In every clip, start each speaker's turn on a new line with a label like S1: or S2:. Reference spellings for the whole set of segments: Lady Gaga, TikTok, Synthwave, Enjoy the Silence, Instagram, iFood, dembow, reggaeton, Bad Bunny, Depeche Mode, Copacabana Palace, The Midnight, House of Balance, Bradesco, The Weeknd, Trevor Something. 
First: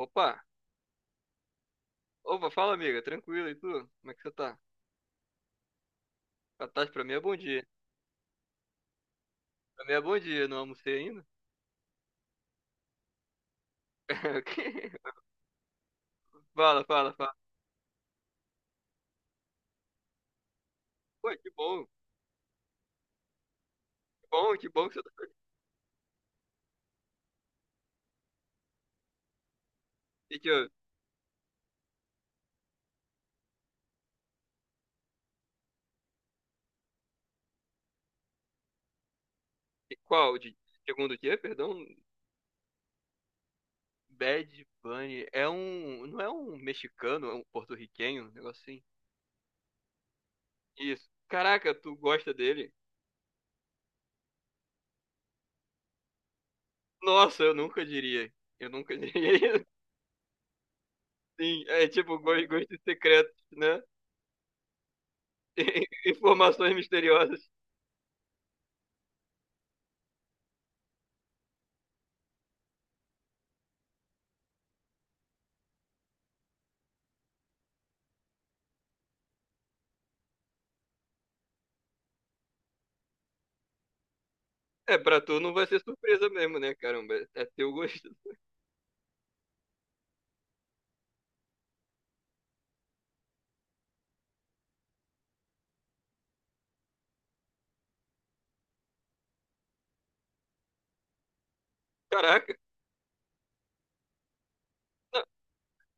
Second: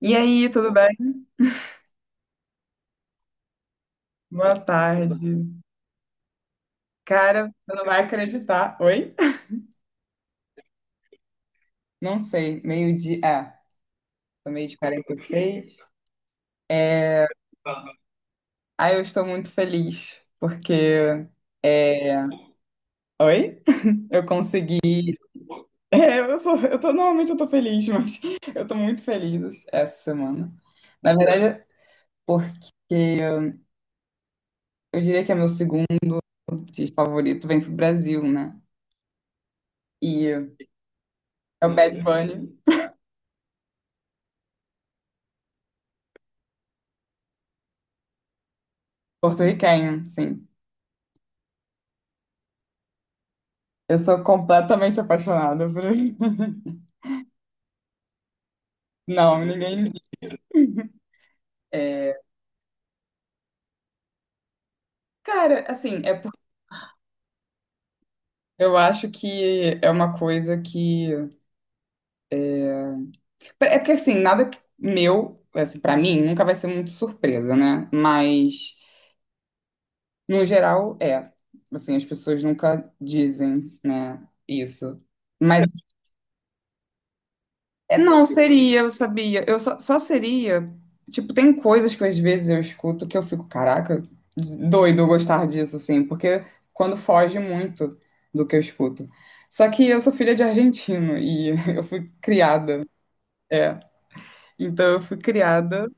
S1: E aí, tudo bem?
S2: Opa, fala amiga, tranquilo, e tu? Como é que você tá?
S1: Boa tarde.
S2: Boa tarde pra mim é bom
S1: Cara,
S2: dia.
S1: você não vai acreditar. Oi?
S2: Pra mim é bom dia, não almocei ainda?
S1: Não sei, meio-dia. É, tô meio de quarenta e seis.
S2: Fala, fala, fala.
S1: Ah, eu estou muito feliz, porque.
S2: Pô, que bom,
S1: Oi? Eu
S2: que bom, que
S1: consegui.
S2: bom que você tá.
S1: É, eu tô, normalmente eu tô feliz, mas eu tô muito feliz essa
S2: E que,
S1: semana. Na verdade, porque eu diria que é meu segundo artista favorito, vem pro Brasil, né?
S2: e qual?
S1: E
S2: Segundo o quê?
S1: é o
S2: Perdão?
S1: Bad Bunny,
S2: Bad Bunny. Não é um mexicano, é um porto-riquenho, um negócio assim.
S1: porto-riquenho, sim.
S2: Isso. Caraca, tu gosta dele?
S1: Eu sou completamente apaixonada por ele.
S2: Nossa, eu nunca diria. Eu nunca
S1: Não,
S2: diria.
S1: ninguém diz.
S2: Sim, é
S1: É,
S2: tipo gostos secretos, né?
S1: cara, assim, é porque
S2: Informações misteriosas.
S1: eu acho que é uma coisa que. É porque, assim, nada que- meu, assim, pra mim, nunca vai ser muito surpresa, né? Mas, no geral, é. Assim, as pessoas nunca dizem, né,
S2: É,
S1: isso.
S2: pra tu não
S1: Mas
S2: vai ser surpresa mesmo, né, caramba? É teu
S1: é,
S2: gosto.
S1: não seria, eu sabia. Eu só, só seria. Tipo, tem coisas que às vezes eu escuto que eu fico, caraca, doido eu gostar disso, assim, porque quando foge muito do que eu escuto. Só que eu sou filha de argentino e eu fui
S2: Caraca.
S1: criada, é. Então eu fui
S2: Não,
S1: criada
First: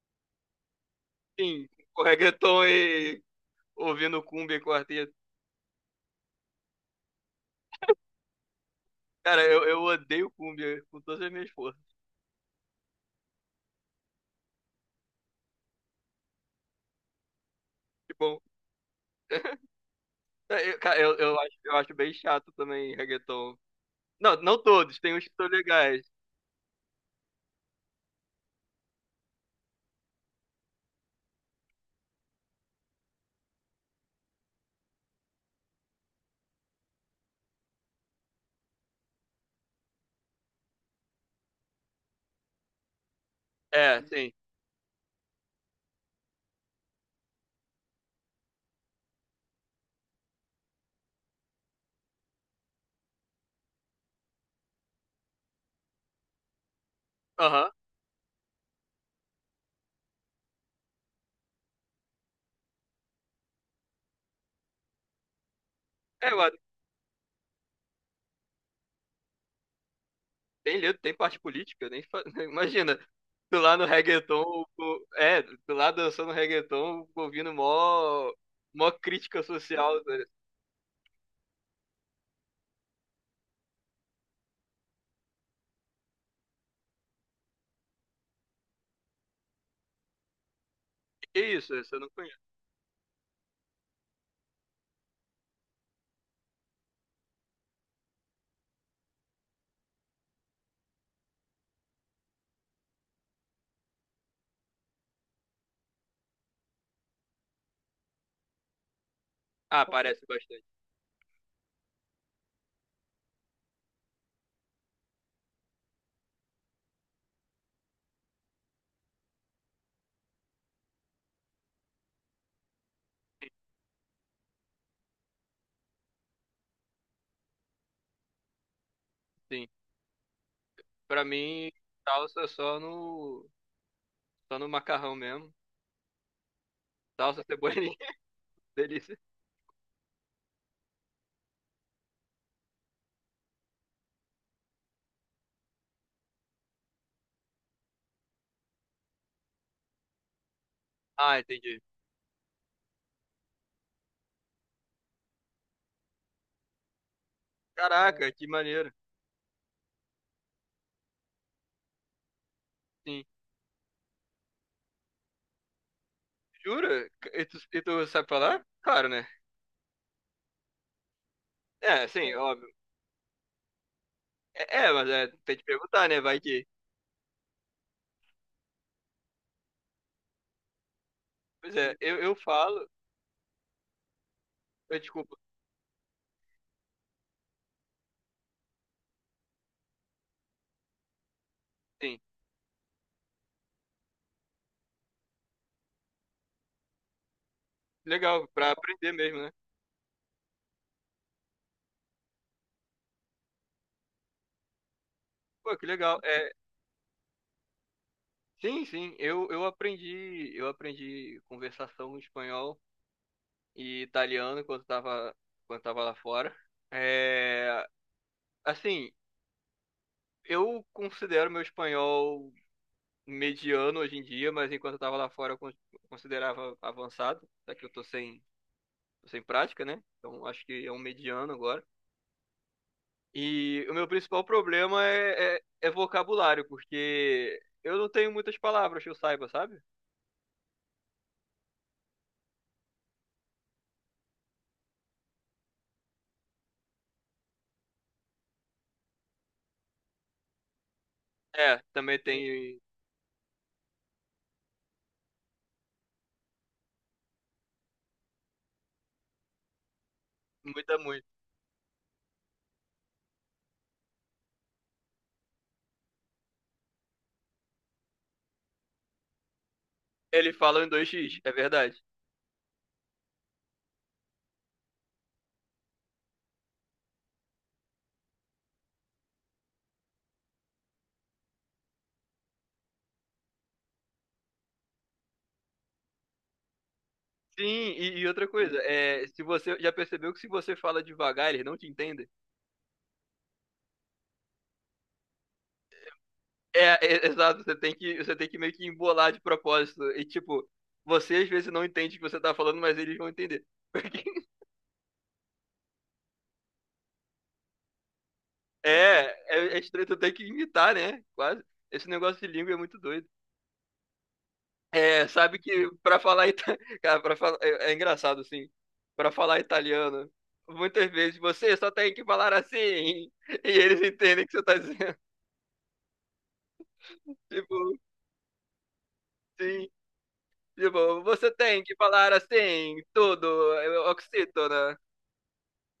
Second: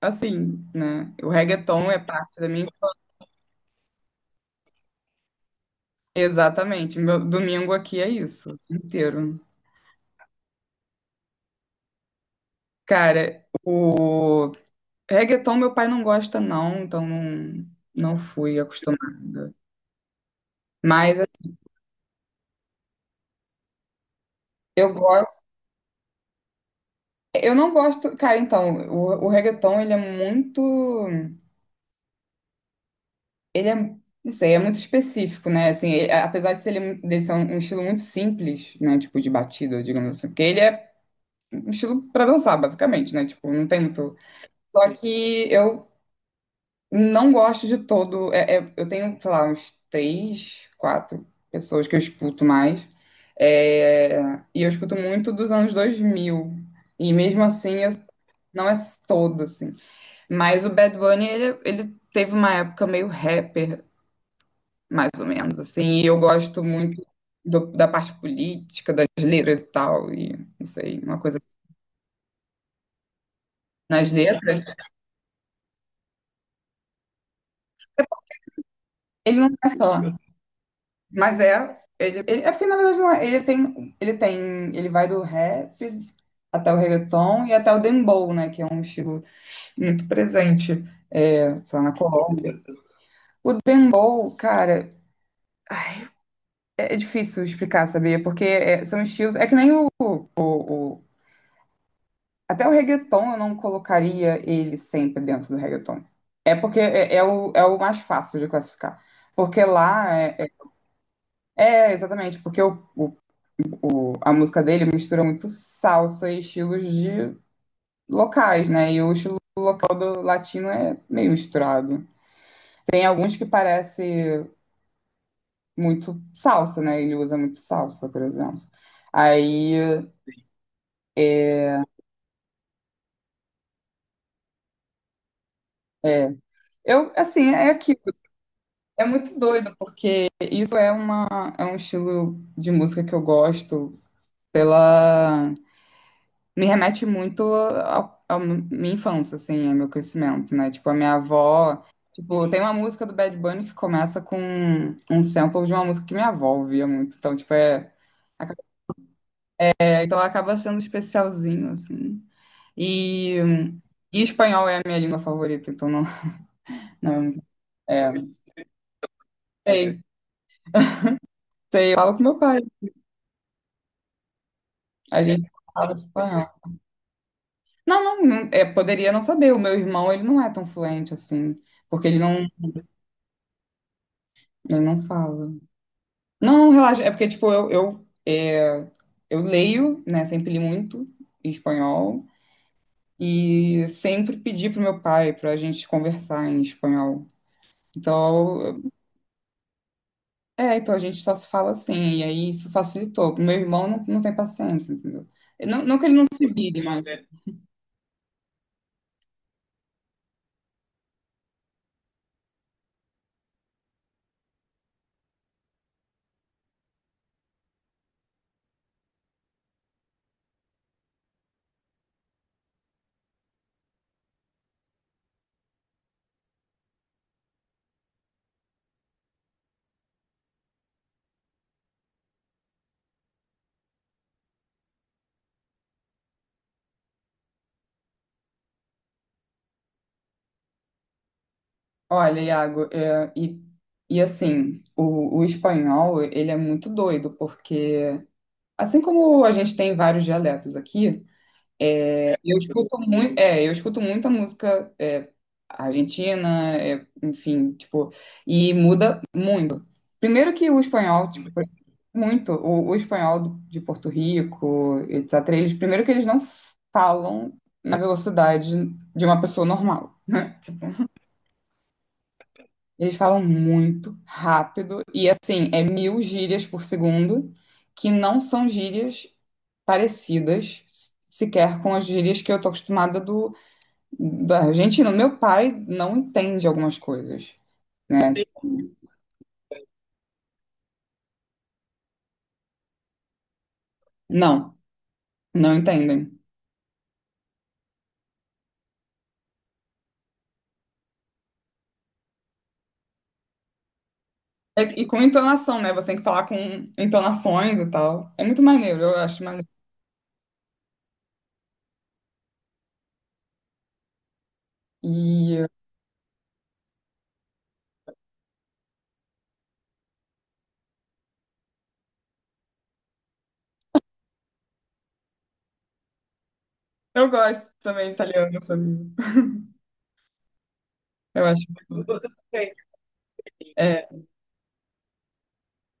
S1: assim, né? O
S2: sim,
S1: reggaeton é
S2: com
S1: parte da
S2: reggaeton
S1: minha.
S2: e ouvindo cumbia e quarteto.
S1: Exatamente. Meu domingo aqui é isso, o dia inteiro.
S2: Cara, eu odeio cumbia com todas as minhas forças.
S1: Cara, o reggaeton meu pai não gosta não, então não,
S2: Que
S1: não
S2: bom.
S1: fui acostumada.
S2: Eu, cara, eu,
S1: Mas
S2: eu
S1: assim,
S2: acho, eu acho bem chato também reggaeton. Não, não
S1: eu
S2: todos, tem uns que
S1: gosto,
S2: são legais.
S1: eu não gosto, cara, então, o reggaeton ele é muito, ele é, não sei, é muito específico, né? Assim, ele- apesar de ser, ele, mu- dele ser um, um estilo muito simples, né, tipo de batida, digamos assim, porque ele é um estilo pra dançar, basicamente, né? Tipo, não tem
S2: É,
S1: muito.
S2: sim.
S1: Só que eu não gosto de todo. É- é- eu tenho, sei lá, uns três, quatro pessoas que eu escuto mais. É, e eu escuto muito dos anos 2000. E mesmo
S2: Aham.
S1: assim, eu- não é todo, assim. Mas o Bad Bunny, ele teve uma época meio rapper, mais ou menos, assim. E eu
S2: É,
S1: gosto muito do- da parte política, das letras e tal. E, não
S2: tem
S1: sei,
S2: letra, tem
S1: uma coisa
S2: parte
S1: assim,
S2: política, nem fa- imagina. Tu lá no
S1: nas letras.
S2: reggaeton, tu lá dançando reggaeton, ouvindo mó
S1: Ele
S2: crítica
S1: não é só.
S2: social.
S1: Mas é, ele- é porque na verdade não é. Ele tem, ele tem, ele vai do rap até o reggaeton e até o dembow, né, que é um estilo muito presente,
S2: Que
S1: é,
S2: isso?
S1: sei lá, na
S2: Esse eu não conheço.
S1: Colômbia. O dembow, cara, ai, é difícil explicar, sabia? Porque é, são estilos, é que nem o, o- até o reggaeton eu não colocaria ele sempre dentro do reggaeton. É porque é, é o, é o mais fácil de classificar. Porque
S2: Ah,
S1: lá
S2: parece
S1: é, é-
S2: bastante.
S1: é, exatamente, porque o- a música dele mistura muito salsa e estilos de locais, né? E o estilo todo latino é meio misturado. Tem alguns que parece muito salsa, né? Ele usa muito salsa, por exemplo.
S2: Sim.
S1: Aí,
S2: Pra mim, salsa é só no macarrão mesmo.
S1: é. Eu, assim,
S2: Salsa,
S1: é
S2: cebolinha,
S1: aquilo. É
S2: delícia.
S1: muito doido, porque isso é, uma, é um estilo de música que eu gosto pela me remete muito à minha infância, assim, ao meu crescimento, né? Tipo, a minha
S2: Ah, entendi.
S1: avó. Tipo, tem uma música do Bad Bunny que começa com um sample de uma música que minha avó ouvia muito. Então, tipo, é.
S2: Caraca, que maneiro.
S1: É, então, ela acaba sendo especialzinho, assim.
S2: Sim.
S1: E, e espanhol é a minha língua favorita, então não,
S2: Jura?
S1: não
S2: E tu sabe falar? Claro, né?
S1: sei. Sei, eu
S2: É,
S1: falo com
S2: sim,
S1: meu pai.
S2: óbvio. É, mas
S1: A
S2: é,
S1: gente
S2: tem que
S1: fala
S2: perguntar, né? Vai
S1: espanhol.
S2: que.
S1: Não, não, não, é, poderia não saber. O meu irmão, ele não é tão fluente assim,
S2: Pois é,
S1: porque
S2: eu, eu falo.
S1: ele
S2: Eu,
S1: não
S2: desculpa.
S1: fala. Não, relaxa. É porque, tipo, eu, é, eu leio, né? Sempre li muito em
S2: Sim.
S1: espanhol. E sempre pedi pro meu pai pra gente conversar em espanhol.
S2: Legal, pra
S1: Então,
S2: aprender mesmo, né?
S1: é, então a gente só se fala assim. E aí isso facilitou. Meu irmão não, não tem paciência, entendeu?
S2: Pô,
S1: Não,
S2: que
S1: não que ele
S2: legal.
S1: não se
S2: É,
S1: vire, mas...
S2: sim, sim, eu aprendi conversação em espanhol e italiano enquanto tava lá fora. É, assim, eu considero meu espanhol mediano hoje em dia, mas enquanto eu tava lá fora eu considerava avançado, só que eu tô sem prática, né? Então acho que é um mediano agora. E o meu principal problema é vocabulário, porque eu não tenho muitas palavras que eu saiba, sabe?
S1: Olha, Iago, é, e assim, o espanhol, ele é muito doido, porque... Assim como a gente tem vários dialetos aqui...
S2: É, também
S1: Eu
S2: tem
S1: escuto muito, é, eu escuto muita música é, argentina, é, enfim, tipo, e muda muito. Primeiro que o
S2: muita, muito.
S1: espanhol, tipo, muito, o espanhol do- de Porto Rico, etc. Eles, primeiro que eles não falam na velocidade de uma pessoa normal.
S2: Ele fala em 2x, é verdade.
S1: Eles falam muito rápido e assim, é mil gírias por segundo, que não são gírias parecidas sequer com as gírias que eu tô acostumada do da Argentina. Meu pai não entende algumas coisas,
S2: Sim, e
S1: né?
S2: outra
S1: Tipo,
S2: coisa, é, se você já percebeu que se você fala devagar, eles não te entendem?
S1: não, não entendem.
S2: É, exato, você tem que meio que embolar de propósito. E tipo, você às vezes não entende o que você tá falando, mas eles vão entender. Porque
S1: É- e com entonação, né? Você tem que falar com entonações e tal. É muito maneiro, eu
S2: é,
S1: acho maneiro.
S2: é estranho, tu tem que imitar, né? Quase. Esse negócio de língua é muito doido. É, sabe
S1: E
S2: que pra falar ita... Cara, É, engraçado, assim. Pra falar italiano, muitas vezes você só tem que falar assim. E eles entendem o que você tá dizendo.
S1: eu gosto
S2: Tipo,
S1: também de italiano, sabia?
S2: sim. Tipo,
S1: Eu
S2: você
S1: acho.
S2: tem que falar assim, tudo, é,
S1: É,
S2: oxítona,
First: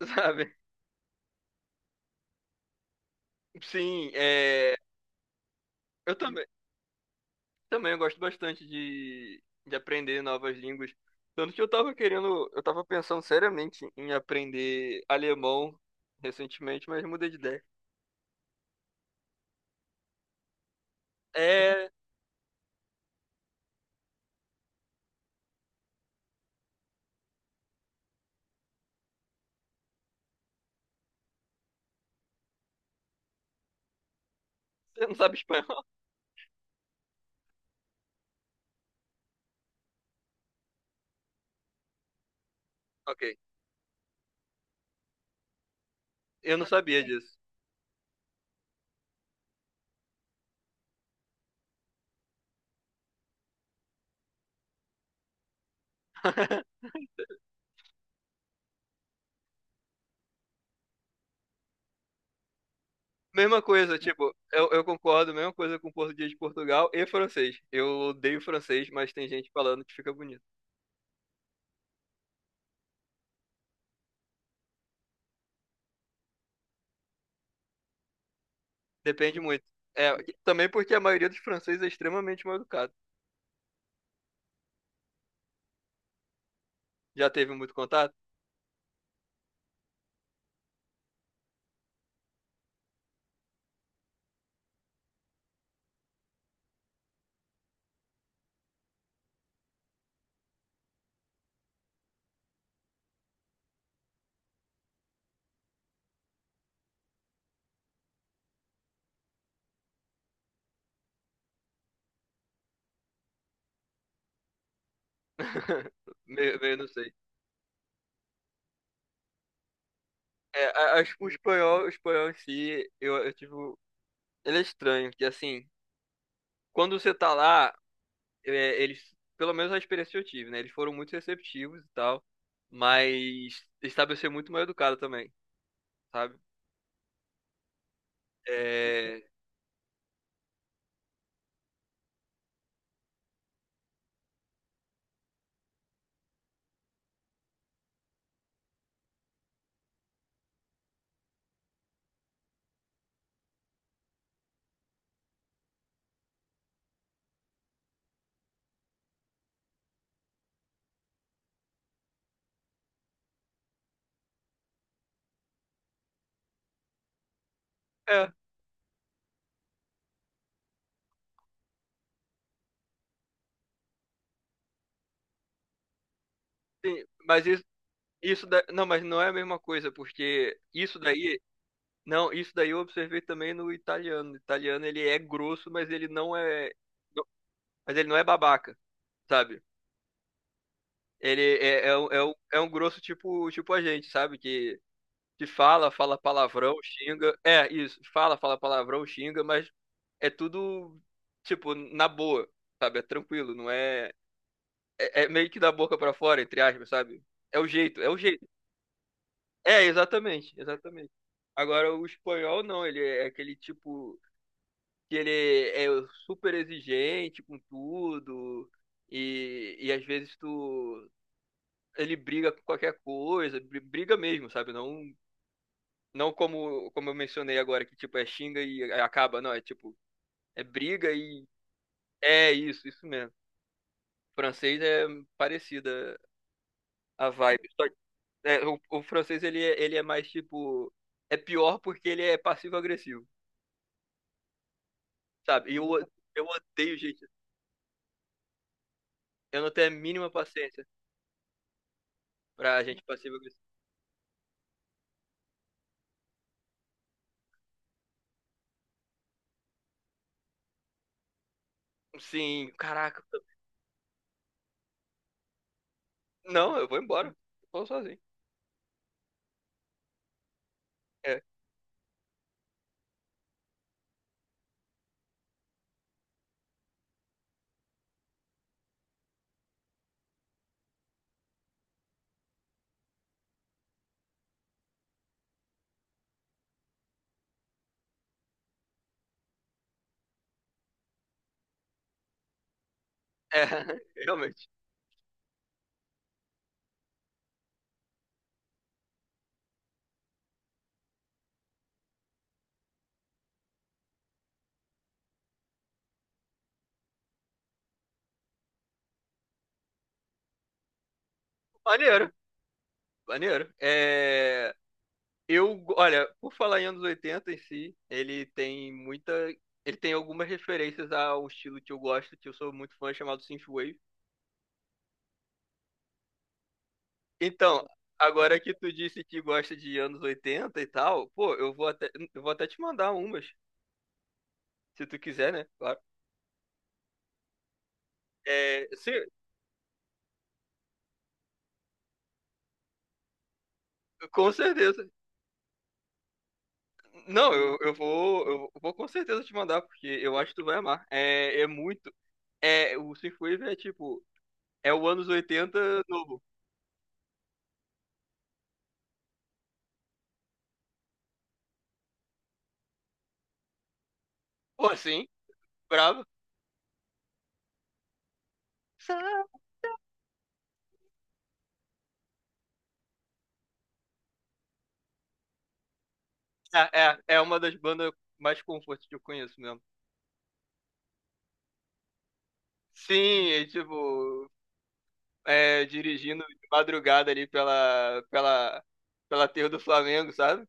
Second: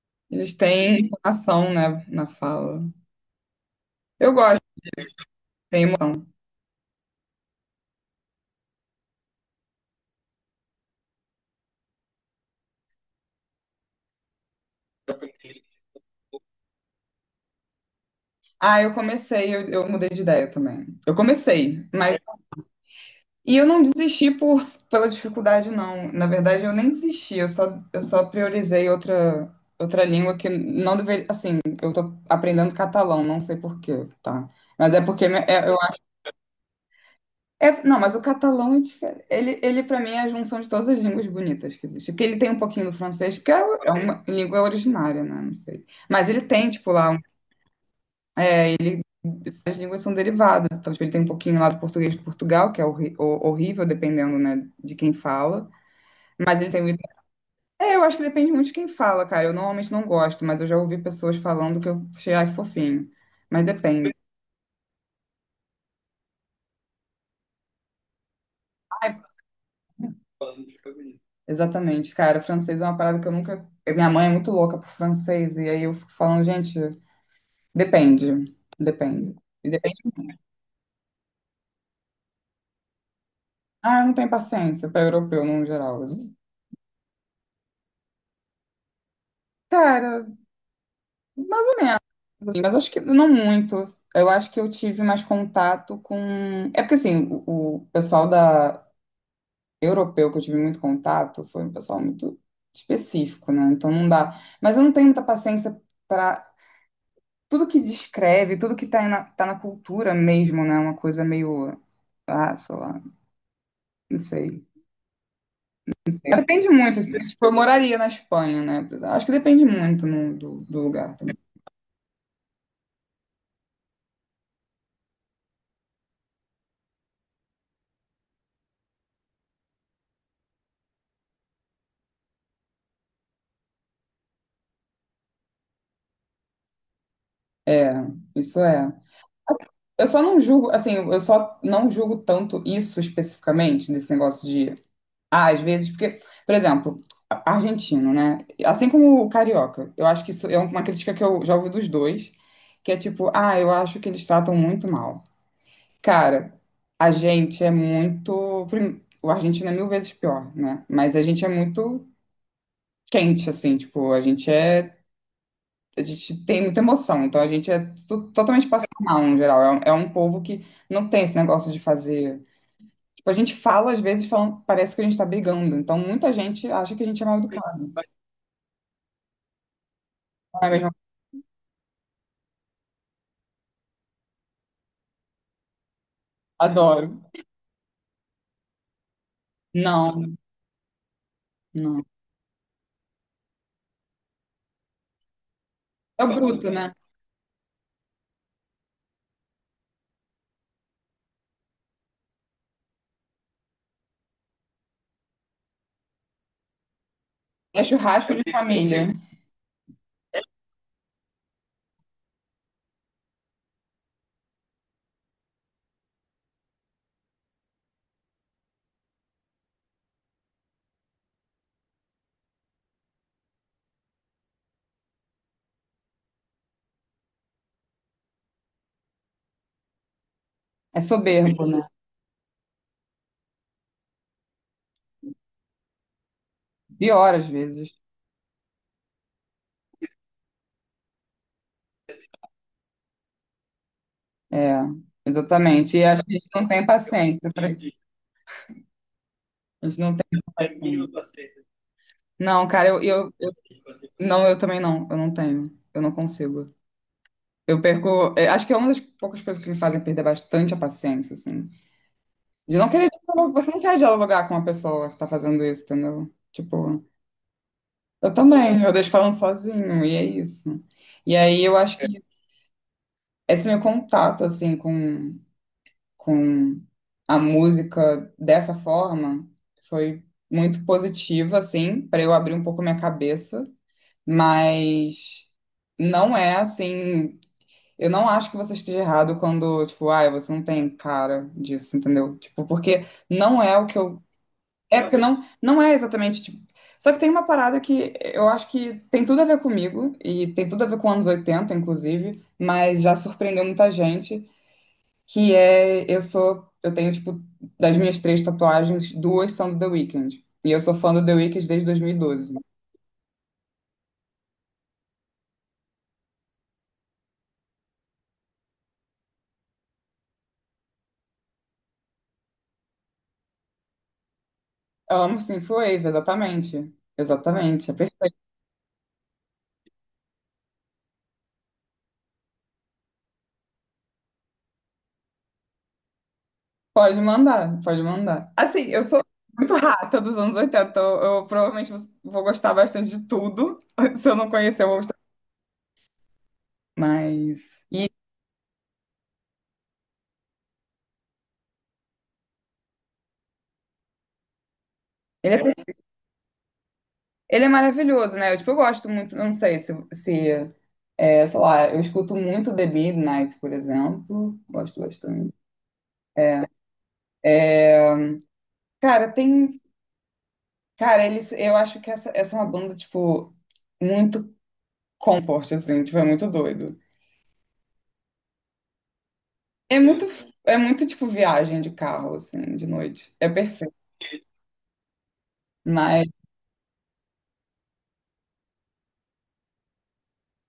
S1: eles
S2: sabe?
S1: têm entonação, né, na fala.
S2: Sim,
S1: Eu gosto,
S2: é,
S1: tem
S2: eu
S1: emoção.
S2: também eu gosto bastante de aprender novas línguas. Tanto que eu tava querendo, eu tava pensando seriamente em aprender alemão recentemente, mas mudei de ideia.
S1: Ah, eu comecei, eu mudei de ideia também. Eu comecei,
S2: É,
S1: mas e eu não desisti por, pela dificuldade, não. Na verdade, eu nem desisti, eu só priorizei outra, outra língua que não deveria. Assim, eu tô aprendendo catalão, não sei por quê, tá? Mas é
S2: você não
S1: porque
S2: sabe
S1: me- é- eu
S2: espanhol?
S1: acho. É, não, mas o catalão é diferente. Ele para mim, é a junção de todas as línguas bonitas que existem. Porque ele tem um pouquinho do
S2: Ok,
S1: francês, que é, o- é uma língua originária, né? Não sei. Mas ele
S2: eu não
S1: tem, tipo,
S2: sabia
S1: lá, um-
S2: disso.
S1: as línguas são derivadas. Então, tipo, ele tem um pouquinho lá do português de Portugal, que é horri- ho- horrível, dependendo, né, de quem fala. Mas ele tem o é, eu acho que depende muito de quem fala, cara. Eu normalmente não gosto, mas eu já ouvi pessoas falando que eu achei, ai, fofinho.
S2: Mesma
S1: Mas
S2: coisa,
S1: depende.
S2: tipo, eu concordo, mesma coisa com português de Portugal e francês. Eu odeio francês, mas
S1: Ai,
S2: tem gente falando que fica bonito.
S1: exatamente, cara. Francês é uma parada que eu nunca. Eu- minha mãe é muito louca por francês, e aí eu fico falando, gente, depende. Depende.
S2: Depende muito.
S1: E
S2: É,
S1: depende.
S2: também porque a maioria dos franceses é extremamente mal educado.
S1: Ah, eu não tenho paciência para europeu no geral.
S2: Já teve muito contato?
S1: Cara, assim, mas acho que não muito. Eu acho que eu tive mais contato com. É porque assim, o pessoal da europeu que eu tive muito contato foi um pessoal muito específico, né? Então não dá. Mas eu não tenho muita paciência para tudo que descreve, tudo que tá na, tá na cultura mesmo, né? Uma coisa meio. Ah, sei lá, não sei.
S2: Meio,
S1: Depende
S2: meio não
S1: muito.
S2: sei.
S1: Tipo, tipo, eu moraria na Espanha, né? Acho que depende muito no- do,
S2: É,
S1: do lugar
S2: acho que
S1: também.
S2: o espanhol em si, eu tive. Ele é estranho, que assim, quando você tá lá, é, eles, pelo menos a experiência que eu tive, né? Eles foram muito receptivos e tal, mas estabelecer muito mal educado também, sabe?
S1: É, isso é.
S2: É,
S1: Eu só não julgo, assim, eu só não julgo tanto isso especificamente, desse negócio de ah, às vezes, porque, por exemplo, a- argentino, né? Assim como o carioca, eu acho que isso é uma crítica que eu já ouvi dos dois, que é tipo, ah, eu acho que eles tratam muito mal. Cara, a gente é muito. Prim- o argentino é mil vezes pior, né? Mas a gente é muito quente, assim, tipo, a gente é. A gente tem muita emoção, então a gente é to-
S2: é,
S1: totalmente passional, no geral. É um povo que não tem esse negócio de fazer. Tipo, a gente fala, às vezes, falando, parece que a gente tá brigando. Então, muita gente acha que
S2: sim,
S1: a gente é mal
S2: mas isso da, não, mas não é a mesma coisa, porque
S1: na mesma.
S2: isso daí. Não, isso daí eu observei também no italiano. O italiano ele é grosso, mas ele não é,
S1: Adoro.
S2: não- mas ele não é babaca, sabe?
S1: Não,
S2: Ele é, é,
S1: não.
S2: um- é, um, é um grosso tipo, tipo a gente, sabe? Que fala
S1: É o bruto,
S2: palavrão,
S1: né?
S2: xinga. É, isso, fala palavrão, xinga, mas é tudo, tipo, na boa, sabe? É tranquilo, não é. É, meio que da boca pra fora, entre aspas, sabe? É o
S1: É
S2: jeito, é o
S1: churrasco
S2: jeito.
S1: de família.
S2: É, exatamente, exatamente. Agora o espanhol não, ele é aquele tipo que ele é super exigente com tudo e às vezes tu ele briga com qualquer coisa, briga mesmo, sabe? Não, não como como eu mencionei agora, que tipo é xinga e acaba, não, é tipo é
S1: É
S2: briga e
S1: soberbo, né?
S2: é isso, isso mesmo. O francês é parecida a
S1: Pior às
S2: vibe. Só
S1: vezes.
S2: que, é, o francês ele é mais tipo, é pior porque ele é passivo-agressivo,
S1: É,
S2: sabe? E eu
S1: exatamente. E acho que a
S2: eu
S1: gente não tem
S2: odeio gente.
S1: paciência para isso.
S2: Eu não tenho
S1: A
S2: a
S1: gente não
S2: mínima paciência
S1: tem paciência. Não,
S2: pra
S1: cara,
S2: gente
S1: eu, eu,
S2: passiva.
S1: eu- não, eu também não. Eu não tenho. Eu não consigo. Eu perco. É, acho que é uma das poucas coisas que me fazem perder bastante a paciência, assim.
S2: Sim,
S1: De não querer
S2: caraca.
S1: dialogar. Você não quer dialogar com uma pessoa que tá fazendo isso, entendeu?
S2: Não, eu vou
S1: Tipo.
S2: embora. Eu vou sozinho.
S1: Eu também, eu deixo falando sozinho, e é isso. E
S2: É,
S1: aí eu acho que esse meu contato, assim, com a música dessa forma foi muito positivo, assim, para eu abrir um pouco minha cabeça, mas não é assim. Eu não acho que você esteja errado quando, tipo, ai, você não tem cara disso, entendeu? Tipo, porque
S2: é,
S1: não é o que eu
S2: realmente.
S1: é, porque não, não é exatamente tipo. Só que tem uma parada que eu acho que tem tudo a ver comigo, e tem tudo a ver com anos 80 inclusive, mas já surpreendeu muita gente, que é eu sou, eu tenho, tipo, das minhas três tatuagens, duas são do The Weeknd. E eu sou fã do The Weeknd desde
S2: Maneiro,
S1: 2012.
S2: maneiro. É, eu, olha, por falar em anos 80 em si, ele tem muita. Ele tem algumas referências a um estilo que eu gosto, que eu sou muito fã, chamado Synthwave.
S1: Amo Synthwave, exatamente.
S2: Então,
S1: Exatamente, é perfeito.
S2: agora que tu disse que gosta de anos 80 e tal, pô, eu vou até te mandar umas, se tu quiser, né? Claro.
S1: Pode mandar, pode mandar. Assim,
S2: É,
S1: eu
S2: sim,
S1: sou muito rata dos anos 80 então eu provavelmente vou gostar bastante de tudo. Se eu não
S2: com
S1: conhecer, eu vou
S2: certeza.
S1: gostar.
S2: Não, eu,
S1: Mas
S2: eu vou, eu vou com certeza te mandar, porque eu acho que tu vai amar. É, é muito. É, o Synthwave é tipo, é o anos
S1: ele é,
S2: oitenta
S1: perfe-
S2: novo.
S1: ele é maravilhoso, né? Eu, tipo, eu gosto muito, eu não sei se, se é, sei lá, eu escuto muito The Midnight, por exemplo.
S2: Pô,
S1: Gosto
S2: sim,
S1: bastante.
S2: bravo.
S1: É. Cara, tem. Cara, eles, eu acho que essa é uma banda, tipo, muito comfort, assim, tipo, é muito doido.
S2: É, uma das bandas mais comfort que eu conheço mesmo.
S1: É muito, é muito, tipo, viagem de carro, assim, de noite. É
S2: Sim, é
S1: perfeito.
S2: tipo, é,
S1: Mas
S2: dirigindo de madrugada ali pela terra do Flamengo, sabe?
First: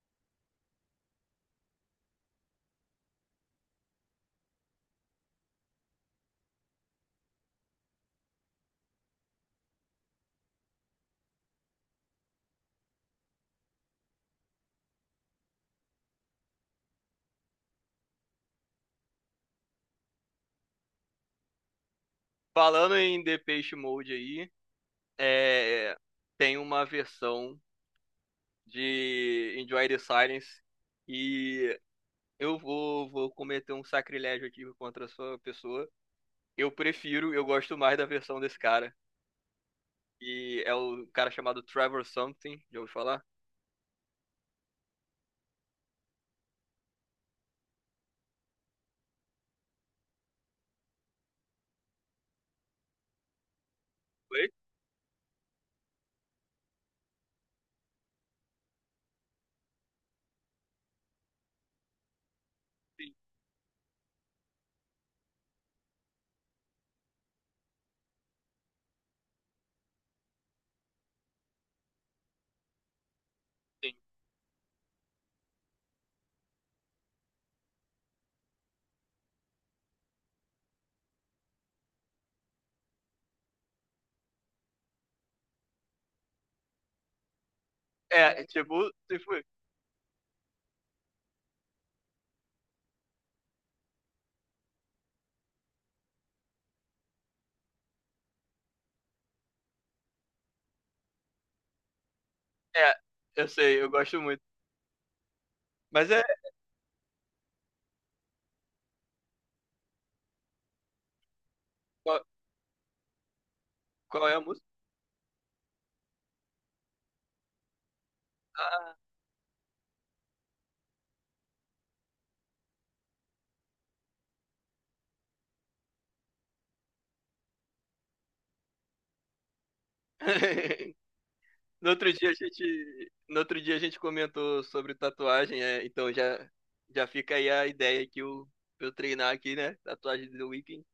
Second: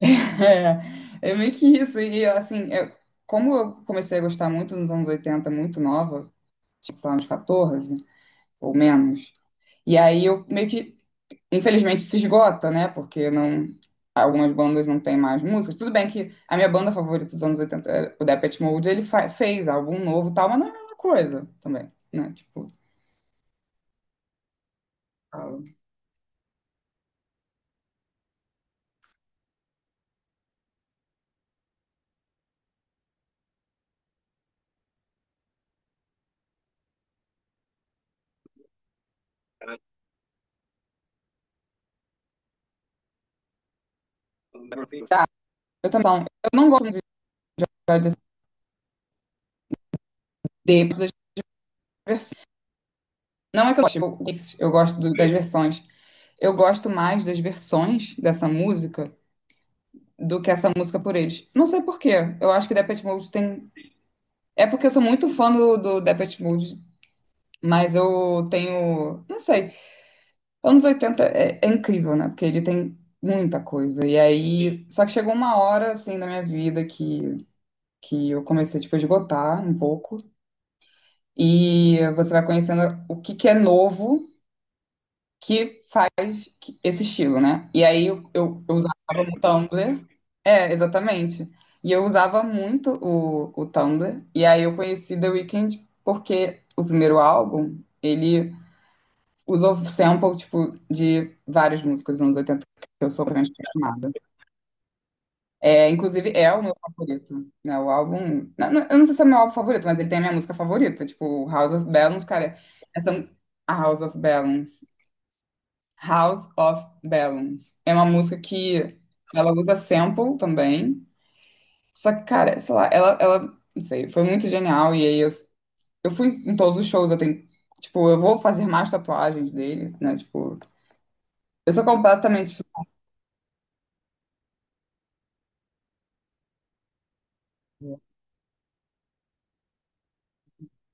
S1: é, é meio que isso. E assim, eu- como eu comecei a gostar muito nos anos 80, muito nova, tipo, sei lá, uns 14 ou menos, e aí eu meio que, infelizmente, se esgota, né? Porque não, algumas bandas não têm mais músicas. Tudo bem que a minha banda favorita dos anos 80, é o Depeche Mode, ele fa- fez álbum novo e tal, mas não é a mesma coisa também, né? Tipo,
S2: Falando em Depeche Mode aí, é, tem uma versão de Enjoy the Silence. E eu vou cometer um sacrilégio aqui contra a sua pessoa. Eu prefiro, eu gosto mais da versão desse cara. E é o cara chamado Trevor Something, já ouviu falar?
S1: eu também não, eu não gosto muito das de- das versões. Não é que
S2: Foi?
S1: eu gosto do- das versões. Eu gosto mais das versões dessa música do que essa música por eles. Não sei por quê. Eu acho que Depeche
S2: Sim,
S1: Mode tem. É porque eu sou muito fã do, do Depeche Mode. Mas eu tenho, não sei, anos 80 é, é incrível, né? Porque ele tem muita
S2: sim.
S1: coisa. E aí, só que chegou uma hora, assim, na minha vida que eu comecei, tipo, a esgotar um pouco. E você vai conhecendo o que que é novo que esse estilo, né? E aí
S2: É, é
S1: eu
S2: tipo,
S1: usava o Tumblr. É, exatamente. E eu usava muito o Tumblr. E aí eu conheci The Weeknd porque o primeiro álbum, ele usou sample, tipo, de vários músicos dos anos 80 que
S2: é,
S1: eu sou
S2: eu sei, eu
S1: transformada.
S2: gosto muito.
S1: É,
S2: Mas é,
S1: inclusive, é o meu favorito, né? O álbum... Não, não, eu não sei se é o meu álbum favorito, mas ele tem a minha música favorita, tipo, House of Balance,
S2: qual,
S1: cara. Essa... A House of
S2: qual é a música?
S1: Balance. House of Balance. É uma música que
S2: Ah.
S1: ela usa sample também. Só que, cara, sei lá, ela, não sei, foi muito genial. E aí eu fui em todos os shows, eu tenho, tipo, eu vou fazer mais tatuagens dele, né? Tipo, eu sou
S2: No outro dia a
S1: completamente
S2: gente, no outro dia a gente comentou sobre tatuagem, é, então já, já fica aí a ideia que eu treinar aqui, né? Tatuagem do The Weeknd.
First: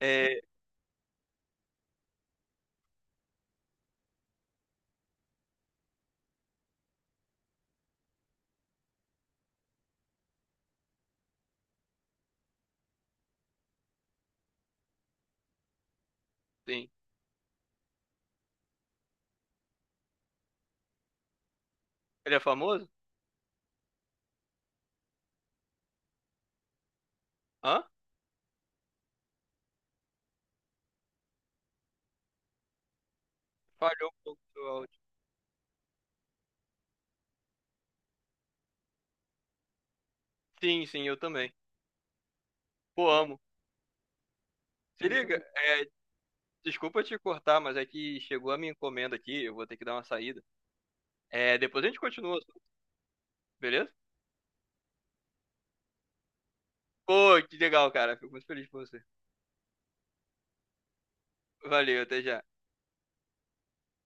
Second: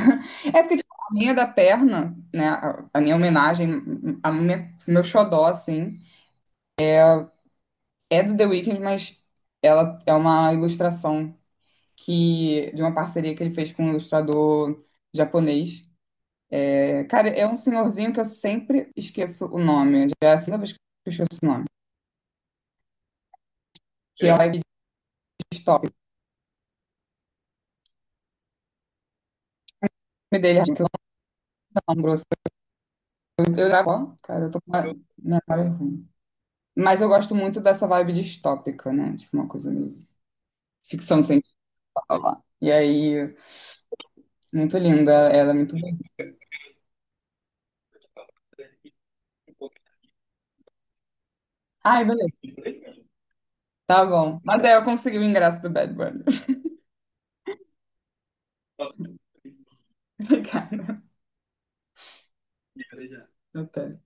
S2: É,
S1: é porque, tipo, a minha da perna, né? A minha homenagem, a minha, meu xodó, assim, é do The Weeknd, mas ela é uma ilustração que, de uma parceria que ele fez com um ilustrador japonês.
S2: sim.
S1: É, cara, é um senhorzinho que eu sempre esqueço o nome. Já é a segunda vez que eu esqueço o nome.
S2: Ele é famoso?
S1: Que é o Live de Stop. O
S2: Hã?
S1: nome dele, que eu não lembro. Eu
S2: Falhou
S1: gravo,
S2: um pouco
S1: cara, eu tô
S2: do
S1: com uma
S2: áudio.
S1: memória ruim. Mas eu gosto muito dessa vibe distópica, né? Tipo, uma coisa meio
S2: Sim, sim, eu
S1: ficção
S2: também.
S1: aula. E
S2: Pô,
S1: aí,
S2: amo.
S1: muito
S2: Se
S1: linda,
S2: liga,
S1: ela é muito
S2: é,
S1: bonita.
S2: desculpa te cortar, mas é que chegou a minha encomenda aqui, eu vou ter que dar uma saída. É, depois a gente
S1: Ai, beleza,
S2: continua, beleza?
S1: tá bom. Mas aí eu consegui o ingresso do Bad Bunny.
S2: Pô, que legal, cara. Fico muito feliz por você.
S1: Obrigada.
S2: Valeu, até já.
S1: Até.